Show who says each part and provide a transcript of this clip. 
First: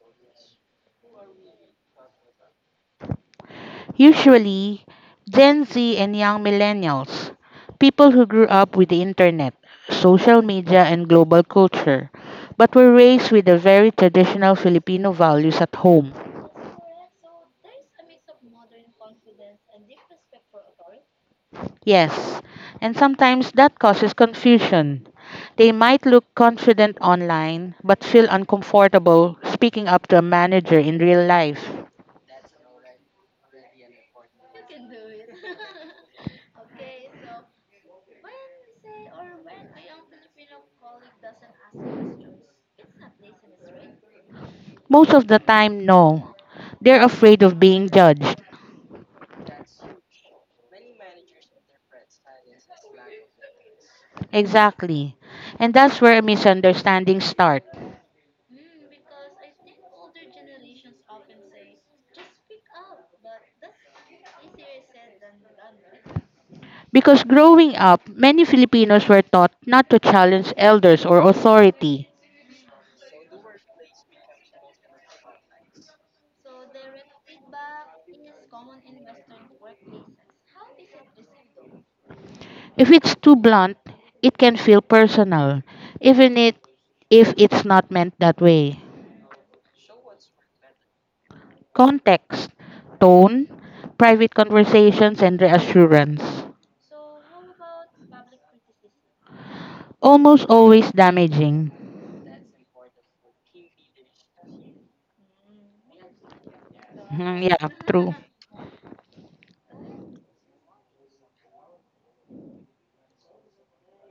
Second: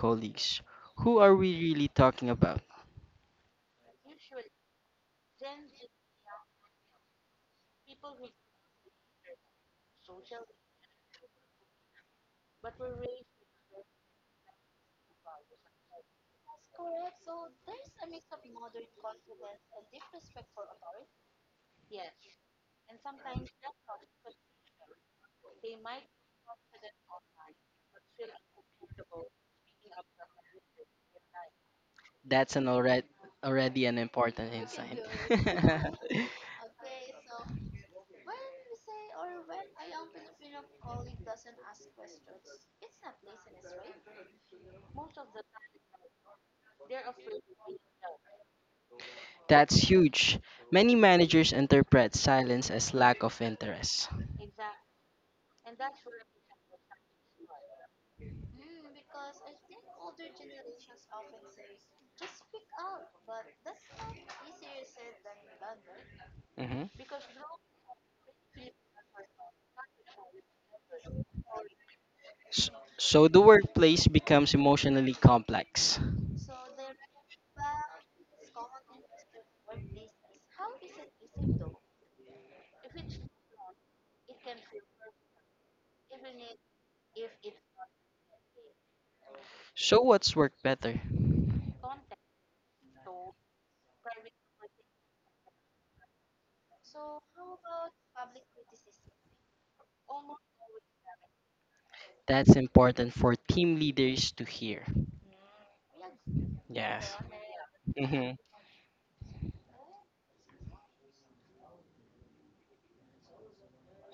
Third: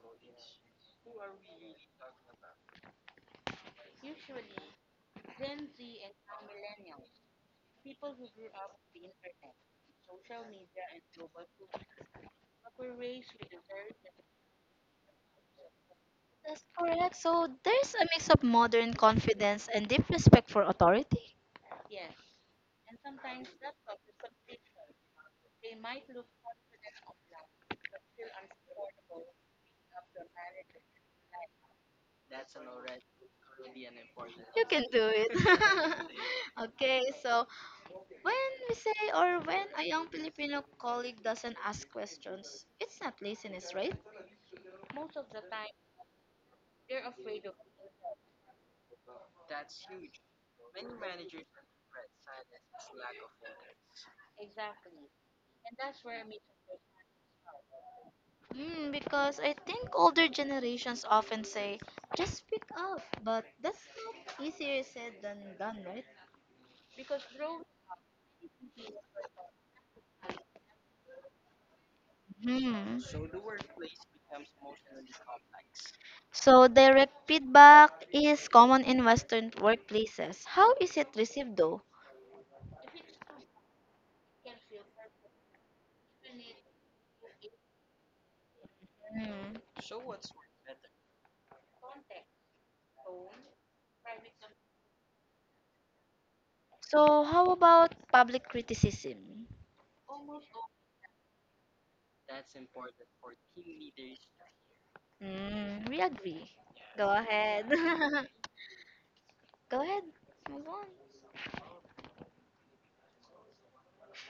Speaker 1: colleagues, who are we really talking about?
Speaker 2: Usually Gen Z and young millennials, people who grew up with the internet, social media, and global culture, but were raised with the very traditional Filipino values at home.
Speaker 3: That's correct. So there's a mix of modern confidence and deep respect for authority.
Speaker 2: Yes, and sometimes that causes confusion. They might look confident online, but feel uncomfortable speaking up to a manager in real life.
Speaker 1: That's an already already an important
Speaker 3: You can
Speaker 1: insight.
Speaker 3: do it. Okay, so when we say or when a young Filipino colleague doesn't ask questions, it's not laziness, right?
Speaker 2: Most of the time, no. They're afraid of being judged.
Speaker 1: That's huge. Many managers interpret silence as lack of interest.
Speaker 2: Exactly. And that's where misunderstandings start.
Speaker 3: Mm, because I think older generations often say, just speak up, but that's not easier said than done, right?
Speaker 1: Mhm.
Speaker 2: Because growing up, many Filipinos were taught not to challenge elders or authority.
Speaker 1: S-
Speaker 3: Hmm.
Speaker 1: So the workplace becomes emotionally complex.
Speaker 3: So direct feedback is common in Western workplaces. How is it received though?
Speaker 2: If it's too blunt, it can feel personal, even it, if it's not meant that way.
Speaker 3: Mm.
Speaker 1: So what's work better?
Speaker 2: Context, tone, private conversations, and reassurance.
Speaker 3: So how about public criticism?
Speaker 2: Almost always damaging.
Speaker 1: That's important for team leaders to hear.
Speaker 3: Mm. We agree. Go
Speaker 1: Yes.
Speaker 2: Mhm.
Speaker 3: ahead.
Speaker 2: Yeah, true.
Speaker 3: Go ahead. Move on.